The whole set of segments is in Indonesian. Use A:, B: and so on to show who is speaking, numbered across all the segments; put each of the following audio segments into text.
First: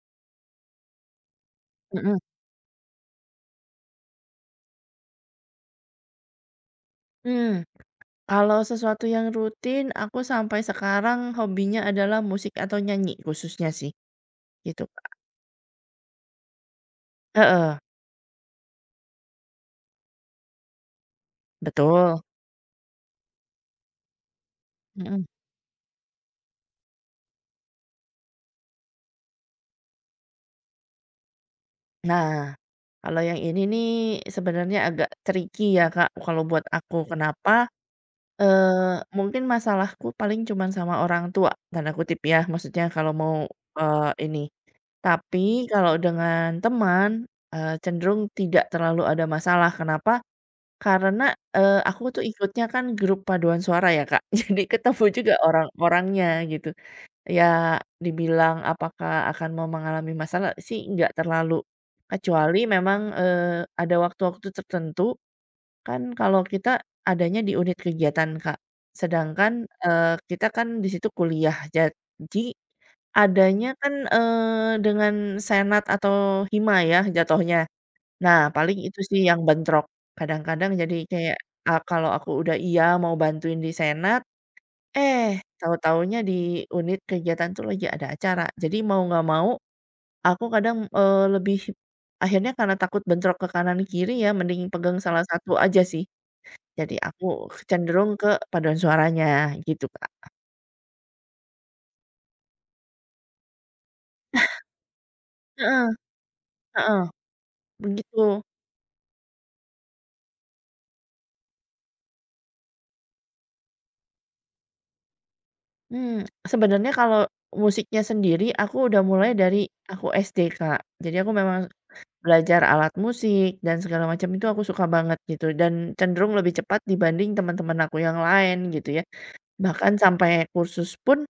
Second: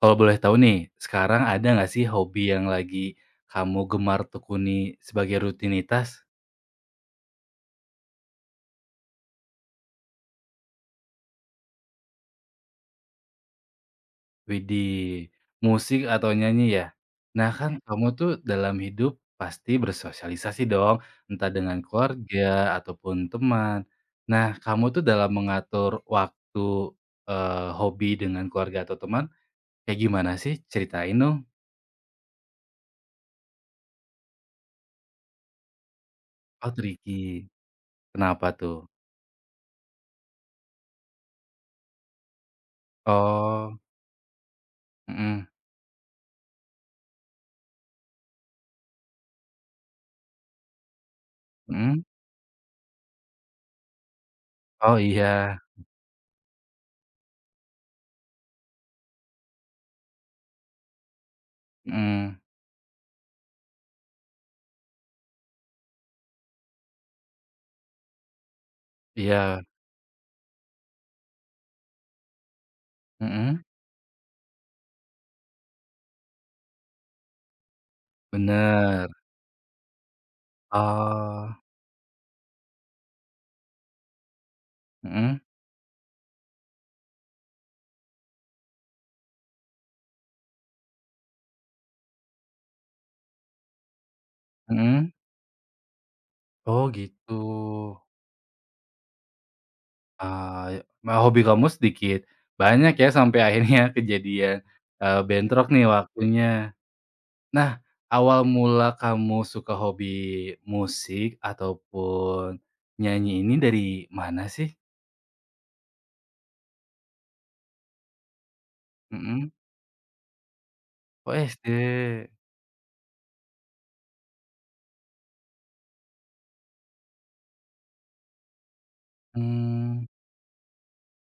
A: Kalau boleh tahu nih, sekarang ada nggak sih
B: Mhm,
A: hobi yang lagi kamu gemar tekuni sebagai rutinitas?
B: mmm, Kalau sesuatu yang rutin aku sampai sekarang hobinya adalah musik atau nyanyi khususnya sih, gitu, Kak.
A: Widih, musik atau nyanyi ya? Nah kan
B: Heeh,
A: kamu tuh dalam hidup pasti bersosialisasi dong, entah dengan
B: betul,
A: keluarga ataupun teman. Nah kamu tuh
B: mhm.
A: dalam mengatur waktu, hobi dengan keluarga atau teman, kayak gimana sih? Ceritain dong.
B: Nah, kalau yang ini nih sebenarnya agak tricky ya, Kak, kalau buat
A: Oh
B: aku.
A: tricky,
B: Kenapa?
A: kenapa tuh?
B: Eh, Mungkin masalahku paling cuman sama orang tua, tanda kutip ya, maksudnya kalau mau,
A: Oh,
B: ini. Tapi
A: mhm
B: kalau dengan teman, cenderung tidak terlalu ada masalah. Kenapa? Karena, aku
A: mhm.
B: tuh ikutnya kan grup paduan suara ya, Kak. Jadi
A: Oh
B: ketemu juga
A: iya,
B: orang-orangnya gitu. Ya dibilang apakah akan mau mengalami masalah sih nggak terlalu,
A: mhm,
B: kecuali memang, ada waktu-waktu tertentu kan kalau kita adanya di unit kegiatan, Kak. Sedangkan,
A: iya.
B: kita kan di situ kuliah. Jadi
A: Mhm,
B: adanya kan, dengan senat atau hima ya jatuhnya. Nah, paling itu
A: bener.
B: sih yang bentrok. Kadang-kadang jadi kayak,
A: Oh,
B: kalau aku udah iya mau bantuin di senat,
A: mhm
B: eh, tahu-tahunya di unit kegiatan tuh lagi ada acara. Jadi mau nggak mau, aku kadang, lebih akhirnya karena takut bentrok ke kanan kiri ya, mending pegang
A: mhm.
B: salah satu aja sih.
A: Oh
B: Jadi aku
A: gitu.
B: cenderung ke paduan suaranya gitu, Kak.
A: Ah, hobi kamu sedikit banyak ya sampai akhirnya kejadian, bentrok nih
B: Heeh
A: waktunya.
B: heeh,
A: Nah,
B: begitu.
A: awal mula kamu suka hobi musik ataupun nyanyi ini dari mana sih?
B: Mmm, Sebenarnya kalau musiknya sendiri aku udah mulai
A: Mhm.
B: dari aku SD, Kak. Jadi aku
A: Oh
B: memang
A: SD.
B: belajar alat musik dan segala macam itu aku suka banget gitu dan cenderung lebih cepat dibanding teman-teman aku yang lain gitu ya. Bahkan
A: Mmm,
B: sampai kursus pun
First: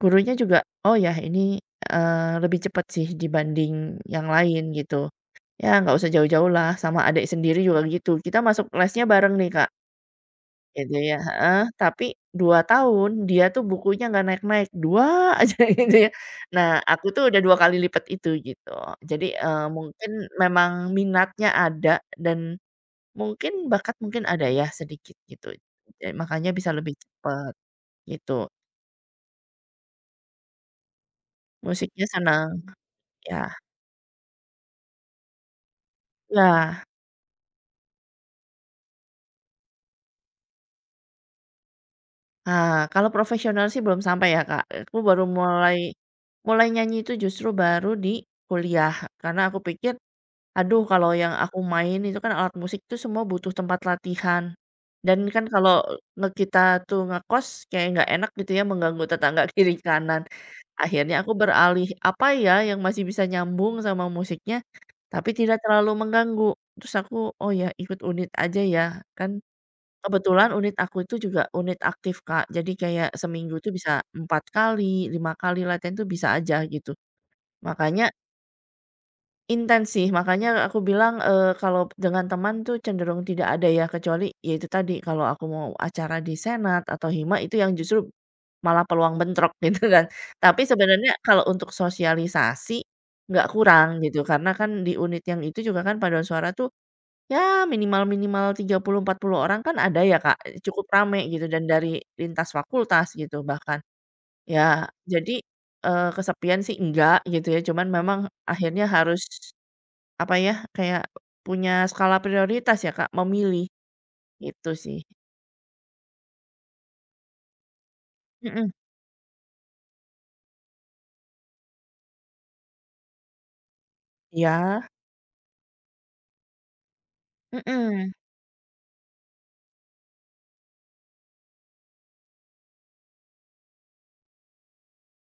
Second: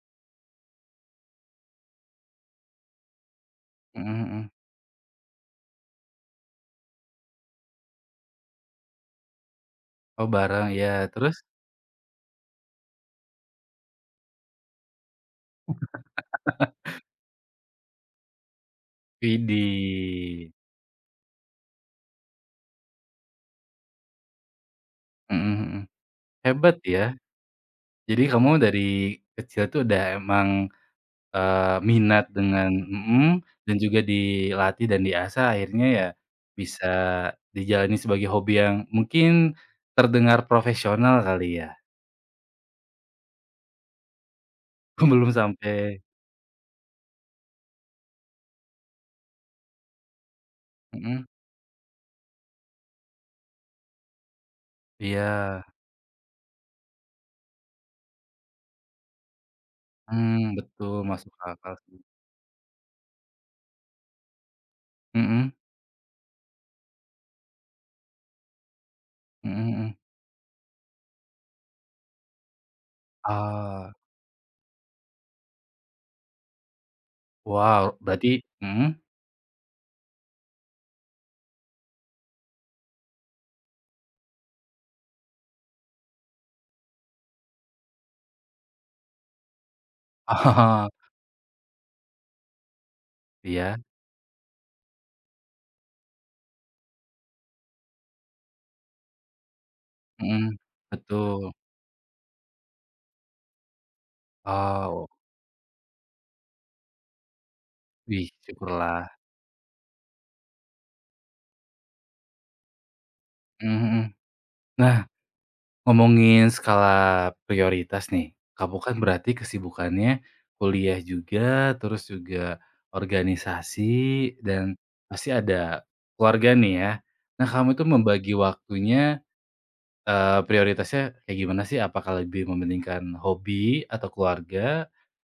B: gurunya juga, "Oh ya ini, lebih cepat sih dibanding
A: mhm
B: yang
A: mhm.
B: lain," gitu. Ya nggak usah jauh-jauh lah sama adik sendiri juga gitu, kita masuk lesnya bareng nih, Kak.
A: Oh bareng, ya
B: Gitu ya,
A: terus?
B: heeh, tapi 2 tahun dia tuh bukunya nggak naik-naik, 2 aja gitu ya. Nah, aku tuh udah 2 kali lipat itu gitu. Jadi, mungkin
A: Widih.
B: memang minatnya ada dan mungkin bakat mungkin ada ya sedikit gitu,
A: Mhm mhm.
B: makanya bisa
A: Hebat
B: lebih
A: ya.
B: cepet
A: Jadi
B: gitu.
A: kamu dari kecil tuh udah emang, eee,
B: Musiknya
A: minat
B: senang,
A: dengan mhm,
B: ya,
A: dan juga dilatih dan diasah akhirnya ya
B: ya.
A: bisa dijalani sebagai hobi yang mungkin terdengar profesional kali ya?
B: Nah, kalau profesional sih belum sampai ya, Kak, aku baru
A: Belum
B: mulai
A: sampai.
B: mulai nyanyi itu justru baru di kuliah, karena aku pikir aduh, kalau
A: Mhm,
B: yang aku main itu kan alat musik tuh semua butuh tempat latihan. Dan kan
A: iya.
B: kalau kita tuh ngekos kayak nggak enak gitu ya mengganggu tetangga kiri kanan.
A: Betul
B: Akhirnya aku
A: masuk akal
B: beralih,
A: sih.
B: apa ya yang masih bisa nyambung sama musiknya, tapi
A: Mhm
B: tidak terlalu mengganggu. Terus aku, oh ya ikut unit aja ya, kan
A: mhm mhm.
B: kebetulan unit aku itu juga unit aktif Kak, jadi kayak seminggu tuh
A: Ah,
B: bisa 4 kali, 5 kali latihan tuh bisa aja gitu.
A: wow
B: Makanya
A: berarti mhm?
B: intens sih, makanya aku bilang, kalau dengan teman tuh cenderung tidak ada ya, kecuali ya itu tadi, kalau aku mau acara di senat atau hima itu yang justru malah peluang bentrok gitu kan. Tapi
A: Oh,
B: sebenarnya kalau untuk sosialisasi nggak
A: iya,
B: kurang gitu, karena kan di unit yang itu juga kan paduan suara tuh ya minimal-minimal tiga puluh empat puluh orang kan ada ya, Kak,
A: mhm,
B: cukup rame gitu
A: betul.
B: dan dari lintas fakultas gitu bahkan. Ya
A: Oh,
B: jadi, kesepian sih enggak gitu ya, cuman memang
A: wih
B: akhirnya
A: syukurlah.
B: harus apa ya, kayak punya skala prioritas ya, Kak, memilih,
A: Mhm mhm.
B: gitu sih.
A: Nah, ngomongin skala prioritas nih,
B: Mhm,
A: kamu kan berarti kesibukannya kuliah juga, terus juga organisasi, dan
B: iya,
A: pasti ada keluarga nih ya. Nah, kamu itu
B: mhm.
A: membagi waktunya, prioritasnya kayak gimana sih? Apakah lebih mementingkan hobi atau keluarga,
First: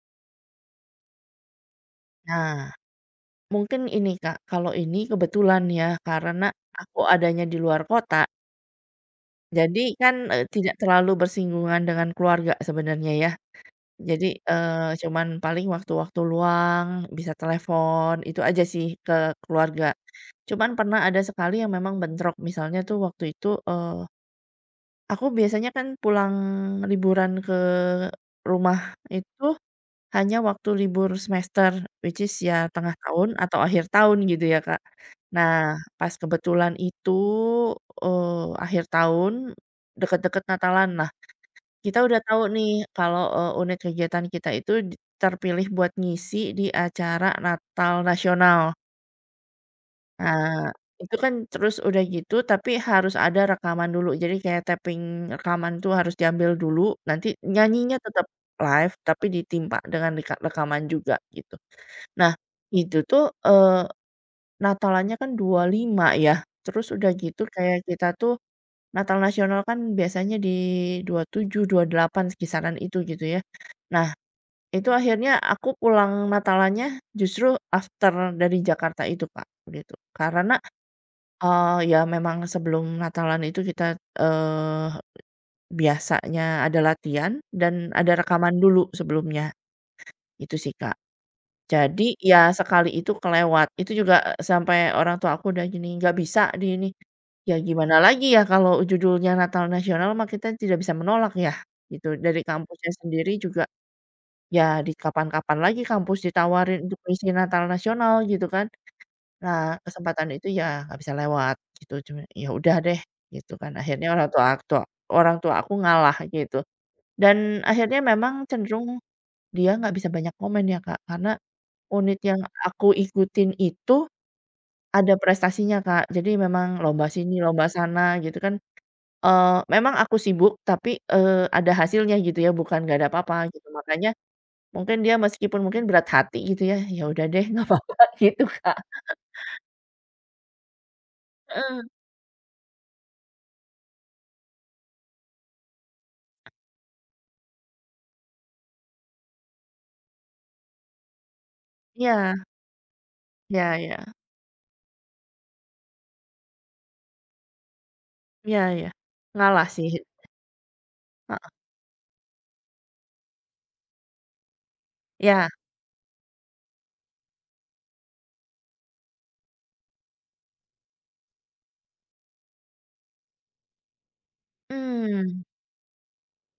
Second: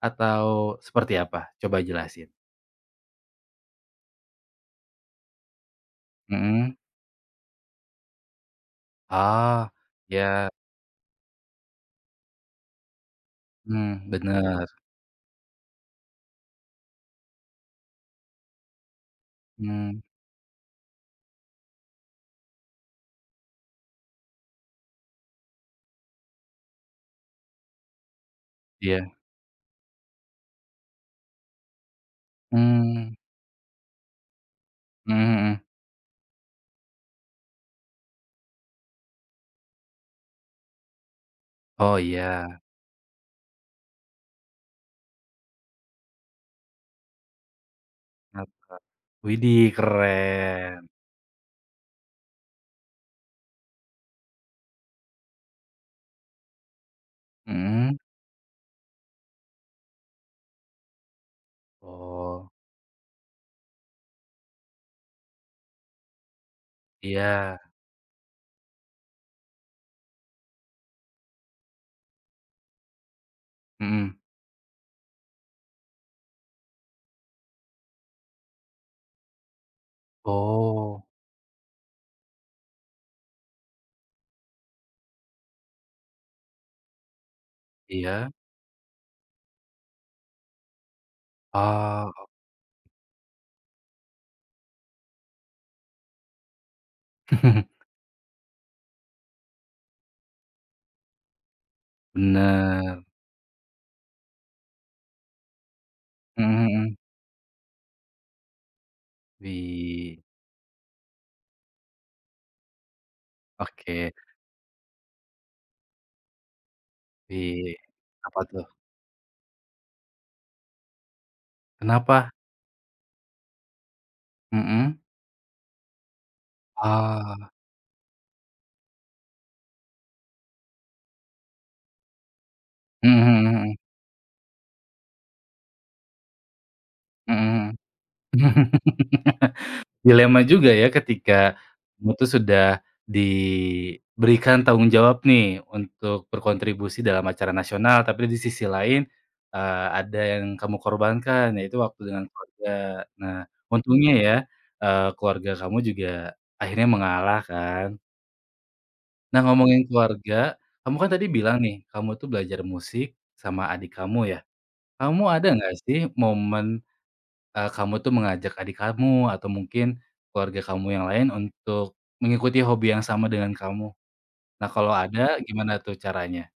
A: atau seperti apa? Coba jelasin.
B: Nah, mungkin ini, Kak, kalau ini kebetulan ya, karena
A: Mhm.
B: aku adanya di luar kota,
A: Oh,
B: jadi kan,
A: iya.
B: tidak terlalu bersinggungan dengan keluarga sebenarnya ya. Jadi,
A: Bener.
B: cuman paling waktu-waktu luang bisa telepon, itu aja sih ke keluarga.
A: mmm,
B: Cuman pernah ada sekali yang memang bentrok, misalnya tuh waktu itu, aku biasanya kan pulang liburan ke rumah
A: iya.
B: itu hanya waktu libur semester, which is ya tengah
A: mmm,
B: tahun atau akhir tahun gitu ya, Kak.
A: mhm mhm.
B: Nah, pas kebetulan itu, akhir tahun, deket-deket Natalan. Nah,
A: Oh,
B: kita udah tahu
A: iya.
B: nih kalau, unit kegiatan kita itu terpilih buat ngisi di acara Natal Nasional.
A: Widih,
B: Nah,
A: keren.
B: itu kan terus udah gitu tapi harus ada rekaman dulu. Jadi kayak taping rekaman tuh harus diambil dulu, nanti nyanyinya
A: Mhm.
B: tetap live tapi ditimpa dengan rekaman juga gitu. Nah,
A: Oh,
B: itu tuh, eee, Natalannya kan 25 ya, terus udah gitu
A: iya.
B: kayak kita tuh Natal Nasional kan biasanya di 27, delapan kisaran itu gitu ya. Nah,
A: Mhm.
B: itu akhirnya aku pulang Natalannya justru after dari Jakarta itu Kak, gitu. Karena
A: Oh,
B: Ya memang sebelum Natalan itu kita, eee, biasanya ada latihan dan ada
A: iya?
B: rekaman dulu sebelumnya, itu sih, Kak. Jadi
A: Oh,
B: ya sekali itu kelewat, itu juga, sampai orang tua aku udah gini, "Nggak bisa di ini." Ya gimana lagi ya kalau judulnya Natal Nasional mah kita tidak bisa menolak ya, gitu. Dari kampusnya
A: bener.
B: sendiri juga ya di kapan-kapan lagi kampus
A: Mhm
B: ditawarin
A: mhm.
B: untuk ngisi Natal Nasional gitu kan. Nah,
A: Wih,
B: kesempatan itu ya nggak bisa lewat gitu, cuma ya udah deh gitu kan, akhirnya
A: oke.
B: orang tua aku ngalah gitu. Dan
A: Wih,
B: akhirnya memang
A: apa tuh?
B: cenderung dia nggak bisa banyak komen ya, Kak, karena unit
A: Kenapa?
B: yang aku ikutin itu
A: Mhm.
B: ada prestasinya, Kak. Jadi memang lomba sini,
A: Ah.
B: lomba sana gitu kan, eee, memang aku sibuk tapi, ada hasilnya gitu ya, bukan nggak ada
A: Mhm
B: apa-apa
A: mhm
B: gitu.
A: mhm.
B: Makanya mungkin dia meskipun mungkin berat hati gitu ya, ya udah deh nggak
A: Mhm
B: apa-apa
A: mhm.
B: gitu, Kak.
A: Dilema juga ya ketika
B: Heeh,
A: kamu tuh sudah diberikan tanggung jawab nih untuk berkontribusi dalam acara nasional, tapi di sisi lain, ada yang kamu korbankan, yaitu waktu dengan
B: iya.
A: keluarga. Nah,
B: Iya, iya.
A: untungnya ya, keluarga kamu juga akhirnya mengalah kan.
B: Iya, iya.
A: Nah,
B: Ngalah
A: ngomongin
B: sih,
A: keluarga, kamu kan tadi
B: heeh,
A: bilang nih, kamu tuh belajar musik sama adik kamu ya. Kamu
B: iya,
A: ada nggak sih momen kamu tuh mengajak adik kamu atau mungkin keluarga kamu yang lain untuk mengikuti hobi yang sama dengan kamu. Nah, kalau ada
B: mmm,
A: gimana tuh caranya?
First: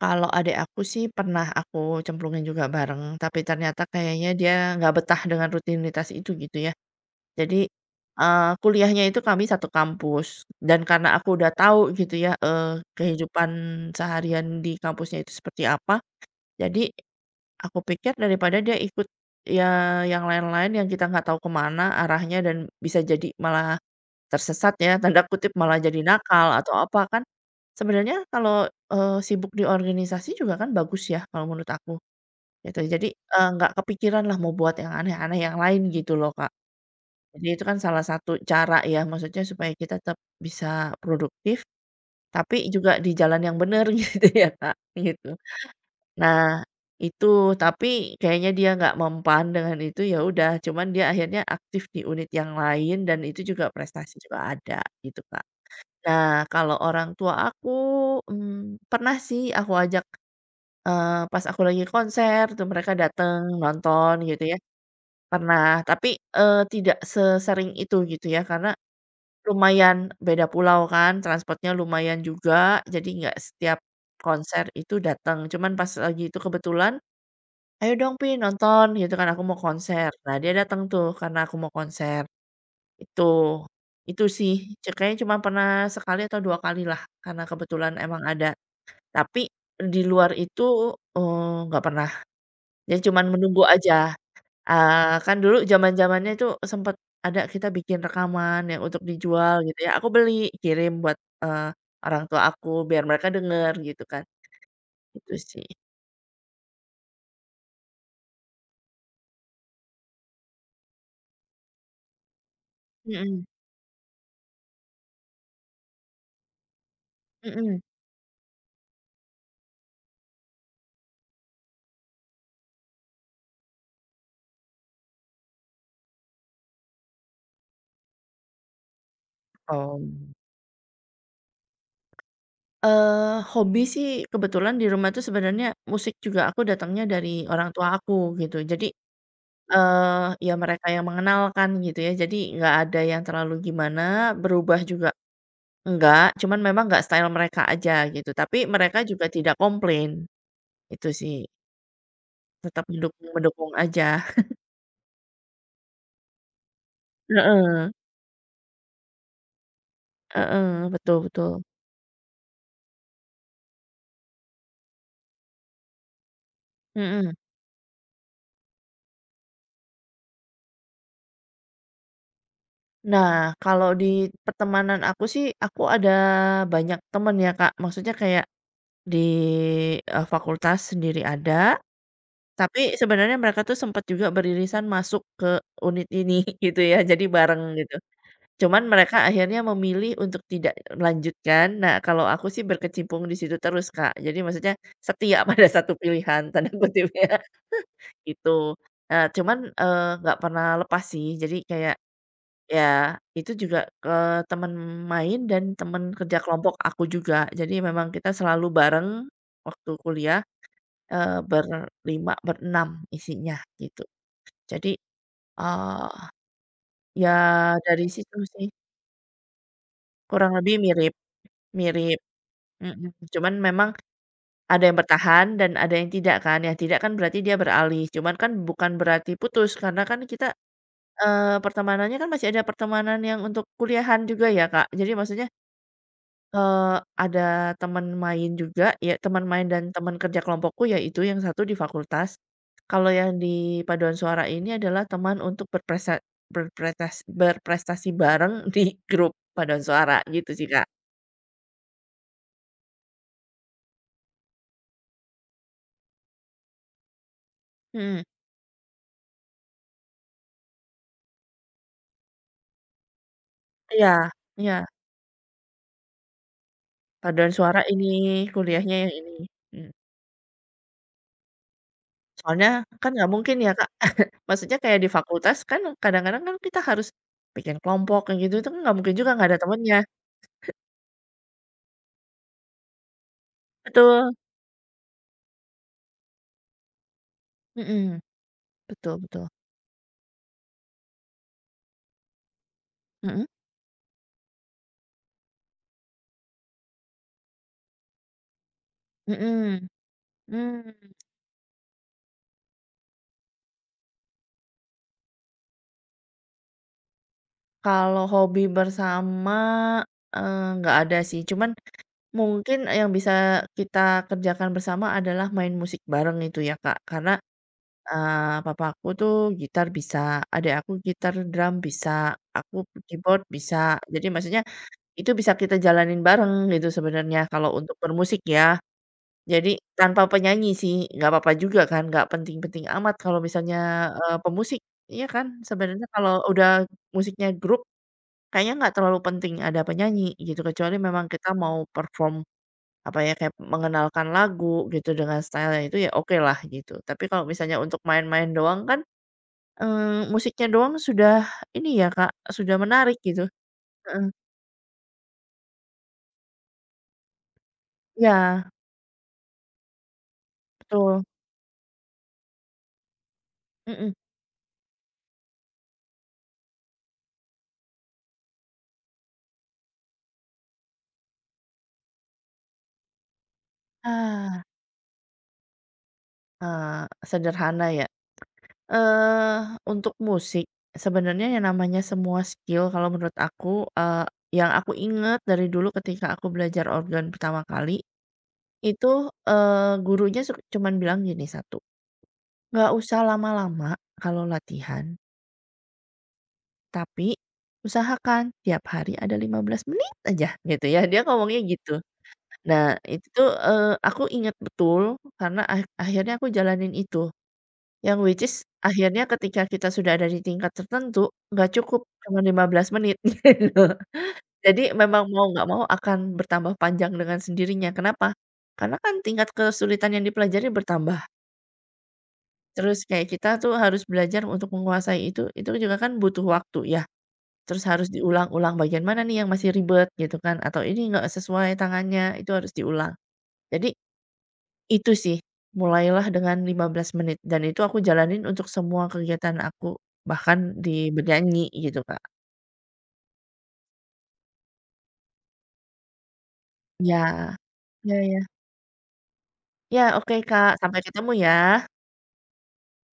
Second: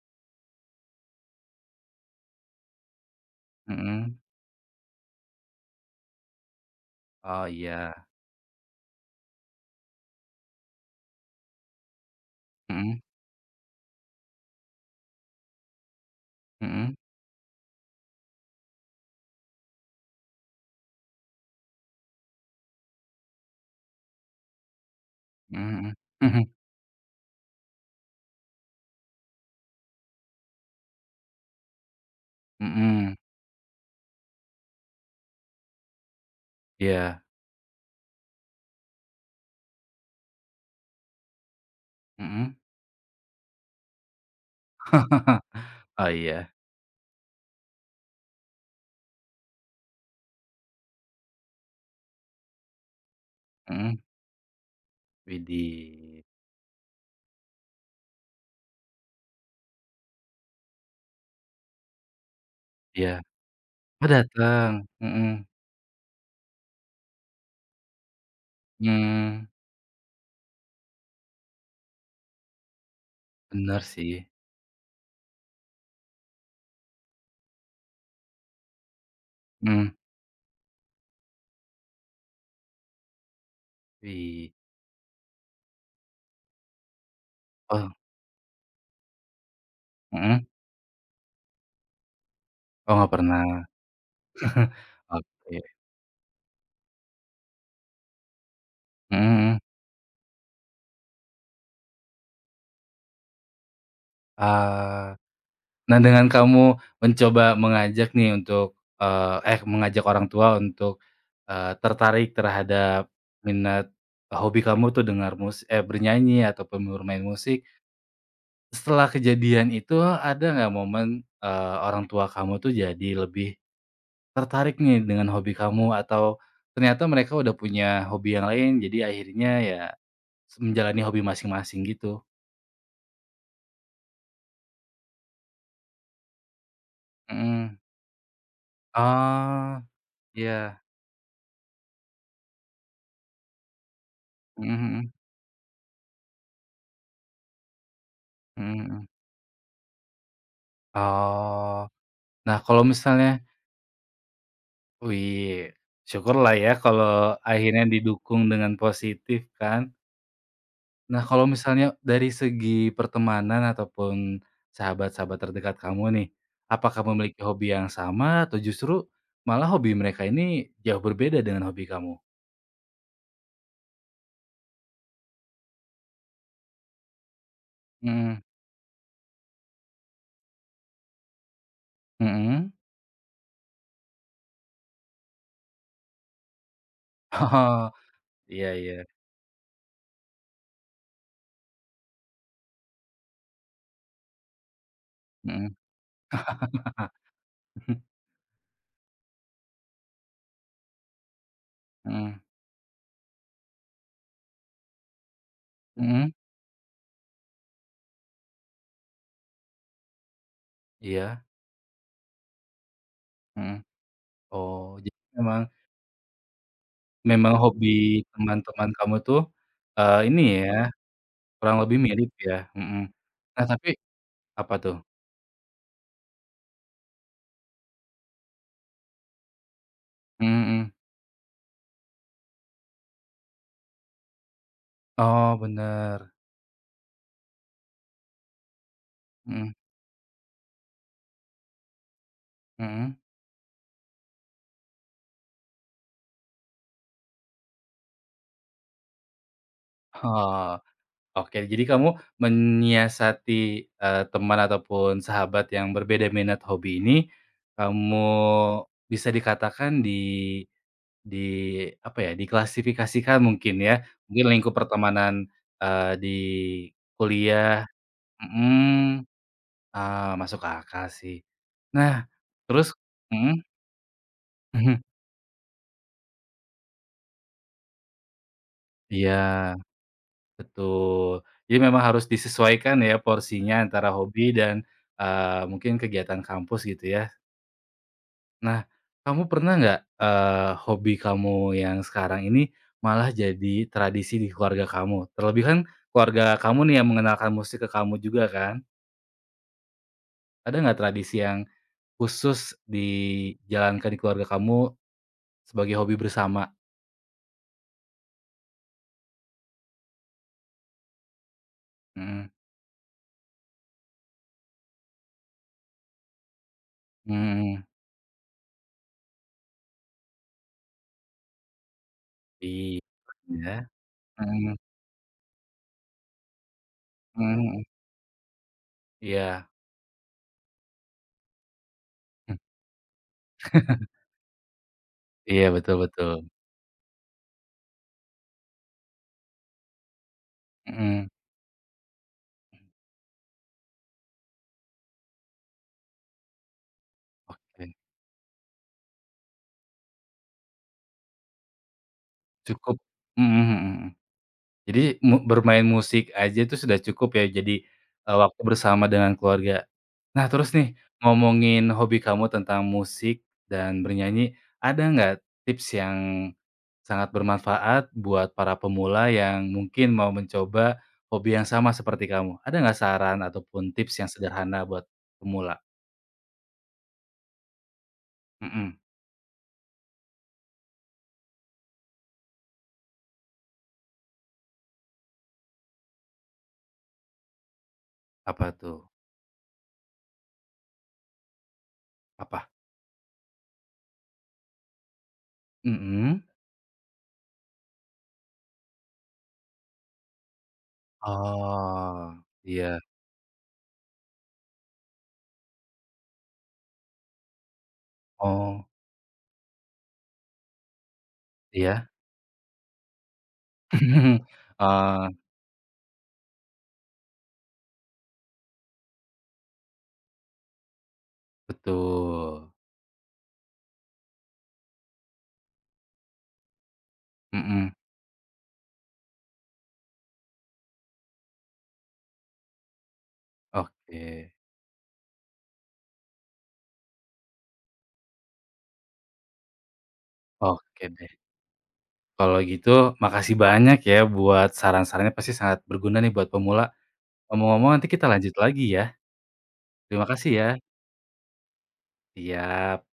B: kalau adik aku sih pernah aku cemplungin juga bareng, tapi ternyata
A: Mhm.
B: kayaknya dia nggak betah dengan rutinitas itu gitu ya.
A: Oh,
B: Jadi,
A: iya.
B: kuliahnya itu kami satu kampus dan karena aku udah tahu gitu ya,
A: Mhm
B: kehidupan seharian di kampusnya itu seperti apa, jadi
A: mhm
B: aku pikir daripada dia ikut ya yang lain-lain yang kita nggak tahu ke mana arahnya dan bisa jadi malah tersesat ya, tanda kutip malah
A: mhm
B: jadi
A: mhm
B: nakal atau apa kan, sebenarnya kalau, sibuk di organisasi juga kan bagus ya kalau menurut aku,
A: mhm
B: gitu. Jadi,
A: mhm.
B: nggak kepikiran lah mau buat yang aneh-aneh yang lain gitu loh, Kak.
A: Iya.
B: Jadi itu kan salah satu cara ya, maksudnya supaya kita tetap bisa produktif,
A: Mhm.
B: tapi juga di jalan yang bener gitu ya, Kak, gitu.
A: Oh, iya.
B: Nah, itu, tapi kayaknya dia nggak mempan dengan itu, ya udah, cuman dia akhirnya aktif di unit yang lain dan itu juga
A: Mhm.
B: prestasi juga ada, gitu, Kak.
A: Widih.
B: Nah, kalau orang tua aku, pernah sih aku ajak, pas aku lagi konser tuh mereka
A: Iya.
B: dateng
A: Oh,
B: nonton gitu ya,
A: datang. Mhm.
B: pernah. Tapi, tidak sesering itu gitu ya, karena
A: Mmm,
B: lumayan beda pulau kan, transportnya lumayan juga, jadi nggak setiap
A: bener sih.
B: konser itu dateng. Cuman pas lagi itu kebetulan, "Ayo dong Pi nonton," gitu kan, "aku mau
A: Mhm.
B: konser." Nah dia dateng tuh karena aku mau konser. Itu itu
A: Wih.
B: sih, kayaknya cuma pernah sekali atau dua kali lah karena
A: Oh,
B: kebetulan emang ada. Tapi di luar
A: mhm.
B: itu, eee, nggak pernah.
A: Oh,
B: Jadi
A: nggak
B: cuman
A: pernah.
B: menunggu aja, kan dulu
A: Oke.
B: zaman-zamannya itu sempet ada kita bikin rekaman yang untuk
A: Mhm
B: dijual
A: mhm.
B: gitu ya, aku beli, kirim buat, eee, orang tua aku biar mereka denger gitu kan,
A: Ah.
B: itu sih.
A: Nah, dengan kamu mencoba mengajak nih untuk, mengajak orang tua untuk, tertarik terhadap
B: Mhm
A: minat hobi kamu tuh bernyanyi ataupun bermain musik.
B: mhm.
A: Setelah kejadian itu ada nggak momen, orang tua kamu tuh jadi lebih tertarik nih dengan hobi kamu atau ternyata mereka udah punya hobi yang lain jadi akhirnya ya
B: Mmm,
A: menjalani hobi masing-masing gitu?
B: Hobi sih kebetulan di rumah tuh sebenarnya musik juga aku datangnya dari orang
A: Mhm.
B: tua aku gitu. Jadi
A: Oh,
B: Ya
A: iya.
B: mereka yang mengenalkan gitu ya, jadi nggak ada yang terlalu gimana,
A: Mhm
B: berubah juga
A: mhm.
B: enggak, cuman memang nggak style mereka aja gitu, tapi
A: Mhm
B: mereka
A: mhm.
B: juga tidak komplain, itu sih,
A: Oh. Nah, kalau
B: tetap
A: misalnya
B: mendukung-mendukung aja.
A: wih, syukurlah ya kalau akhirnya
B: Heeh
A: didukung dengan positif kan.
B: heeh, betul
A: Nah, kalau
B: betul,
A: misalnya dari segi pertemanan ataupun sahabat-sahabat terdekat kamu nih, apakah
B: mhm.
A: memiliki hobi yang sama atau justru malah hobi mereka ini jauh berbeda dengan hobi kamu?
B: Nah, kalau di pertemanan aku sih, aku ada banyak temen ya Kak, maksudnya
A: Mhm,
B: kayak di, fakultas sendiri ada.
A: mhm.
B: Tapi sebenarnya mereka tuh sempat juga beririsan masuk ke unit ini gitu ya, jadi bareng
A: Oh,
B: gitu.
A: iya
B: Cuman
A: iya,
B: mereka akhirnya memilih untuk tidak melanjutkan. Nah, kalau aku sih berkecimpung di situ terus, Kak. Jadi maksudnya setia pada
A: mhm,
B: satu pilihan tanda kutip ya, gitu. Nah, cuman, nggak pernah lepas sih. Jadi kayak
A: mhm,
B: ya itu juga, ke teman main dan teman
A: mhm,
B: kerja kelompok aku juga. Jadi memang kita selalu bareng waktu kuliah,
A: iya,
B: berlima, berenam isinya
A: mhm.
B: gitu. Jadi,
A: Oh, jadi memang
B: eee, ya
A: memang hobi
B: dari situ sih,
A: teman-teman kamu tuh, ini
B: kurang
A: ya.
B: lebih mirip
A: Kurang lebih
B: mirip,
A: mirip ya, mhm.
B: mhm, cuman
A: Nah
B: memang
A: tapi apa
B: ada
A: tuh?
B: yang bertahan dan ada yang tidak kan berarti dia beralih, cuman kan bukan berarti putus karena kan kita,
A: Mhm mhm.
B: pertemanannya kan masih ada pertemanan yang untuk kuliahan juga ya Kak, jadi maksudnya
A: Oh bener,
B: Ada teman main juga, ya teman main
A: mhm
B: dan teman kerja kelompokku, ya itu yang satu di fakultas. Kalau
A: mhm.
B: yang di paduan suara ini adalah teman untuk berpresa berpretas berprestasi bareng di grup paduan suara, gitu sih,
A: Oh,
B: Kak.
A: oke jadi kamu menyiasati, teman ataupun sahabat yang berbeda minat hobi ini,
B: Mhm.
A: kamu bisa dikatakan di apa ya, diklasifikasikan mungkin ya,
B: Iya,
A: mungkin lingkup
B: iya,
A: pertemanan, di
B: paduan suara
A: kuliah
B: ini, kuliahnya yang
A: mhm,
B: ini. Mhm.
A: masuk akal sih. Nah
B: Soalnya
A: terus
B: kan nggak mungkin
A: mhm?
B: ya, Kak, maksudnya kayak di fakultas kan kadang-kadang kan kita harus bikin kelompok kayak gitu, itu kan nggak mungkin juga
A: Iya,
B: nggak ada temennya.
A: betul. Jadi memang harus disesuaikan ya porsinya antara
B: Betul.
A: hobi dan, mungkin kegiatan kampus gitu ya.
B: Mhm.
A: Nah,
B: Betul
A: kamu
B: betul.
A: pernah nggak, hobi kamu yang sekarang ini malah
B: Mhm?
A: jadi tradisi di keluarga kamu? Terlebih kan keluarga kamu nih yang mengenalkan musik ke kamu juga kan?
B: Mhm,
A: Ada nggak
B: mmm,
A: tradisi yang khusus dijalankan di keluarga kamu sebagai hobi bersama?
B: kalau hobi bersama, nggak ada sih, cuman
A: Mhm,
B: mungkin yang bisa kita kerjakan bersama adalah main musik bareng itu ya, Kak. Karena,
A: mhm.
B: papa aku tuh gitar bisa, adek aku gitar drum bisa, aku
A: Iya.
B: keyboard bisa. Jadi maksudnya
A: Mhm,
B: itu bisa kita jalanin bareng gitu sebenarnya
A: mhm
B: kalau
A: mhm.
B: untuk bermusik ya.
A: Iya.
B: Jadi tanpa penyanyi sih, nggak apa-apa juga kan, nggak penting-penting amat kalau misalnya, pemusik, iya kan?
A: Iya, betul
B: Sebenarnya kalau
A: betul.
B: udah musiknya grup, kayaknya nggak terlalu penting ada penyanyi gitu, kecuali memang
A: Mhm,
B: kita mau perform, apa ya, kayak mengenalkan lagu gitu dengan style itu ya okelah gitu. Tapi kalau misalnya
A: oke.
B: untuk main-main doang kan, eee, musiknya doang sudah ini ya Kak, sudah
A: Cukup
B: menarik gitu.
A: mhm mhm mhm.
B: Heeh,
A: Jadi bermain musik aja itu sudah cukup ya, jadi, waktu
B: iya
A: bersama dengan keluarga. Nah, terus nih,
B: betul,
A: ngomongin hobi kamu tentang musik dan
B: mhm.
A: bernyanyi, ada nggak tips yang sangat bermanfaat buat para pemula yang mungkin mau mencoba hobi yang sama seperti kamu? Ada nggak saran ataupun tips yang
B: Ah,
A: sederhana buat pemula?
B: Sederhana ya.
A: Mhm,
B: Untuk musik, sebenarnya yang namanya semua skill kalau menurut aku, yang aku ingat dari dulu ketika aku belajar organ pertama kali,
A: apa tuh?
B: itu, gurunya cuman bilang gini satu,
A: Apa?
B: "Nggak usah lama-lama kalau latihan,
A: Mhm.
B: tapi usahakan tiap hari ada 15 menit aja," gitu ya, dia ngomongnya gitu.
A: Oh,
B: Nah,
A: iya.
B: itu tuh, aku ingat betul karena akhirnya aku jalanin itu. Yang which is
A: Oh,
B: akhirnya ketika kita sudah ada di tingkat tertentu, nggak cukup
A: iya?
B: cuma 15 menit gitu. Jadi memang
A: Eee,
B: mau nggak mau akan bertambah panjang dengan sendirinya. Kenapa? Karena kan tingkat kesulitan yang dipelajari bertambah.
A: betul.
B: Terus kayak kita tuh harus belajar untuk menguasai itu juga kan butuh waktu ya. Terus
A: Mhm.
B: harus diulang-ulang bagian mana nih yang masih ribet gitu kan, atau ini nggak sesuai tangannya, itu harus diulang. Jadi
A: Oke.
B: itu sih, mulailah dengan 15 menit dan itu aku jalanin untuk semua kegiatan aku, bahkan
A: Oke
B: di
A: deh.
B: bernyanyi gitu, Kak.
A: Kalau gitu makasih banyak ya buat saran-sarannya pasti sangat berguna nih buat pemula.
B: Iya,
A: Ngomong-ngomong nanti
B: iya,
A: kita
B: iya.
A: lanjut lagi ya.
B: Iya,
A: Terima
B: oke,
A: kasih ya.
B: Kak, sampai ketemu ya.
A: Iya.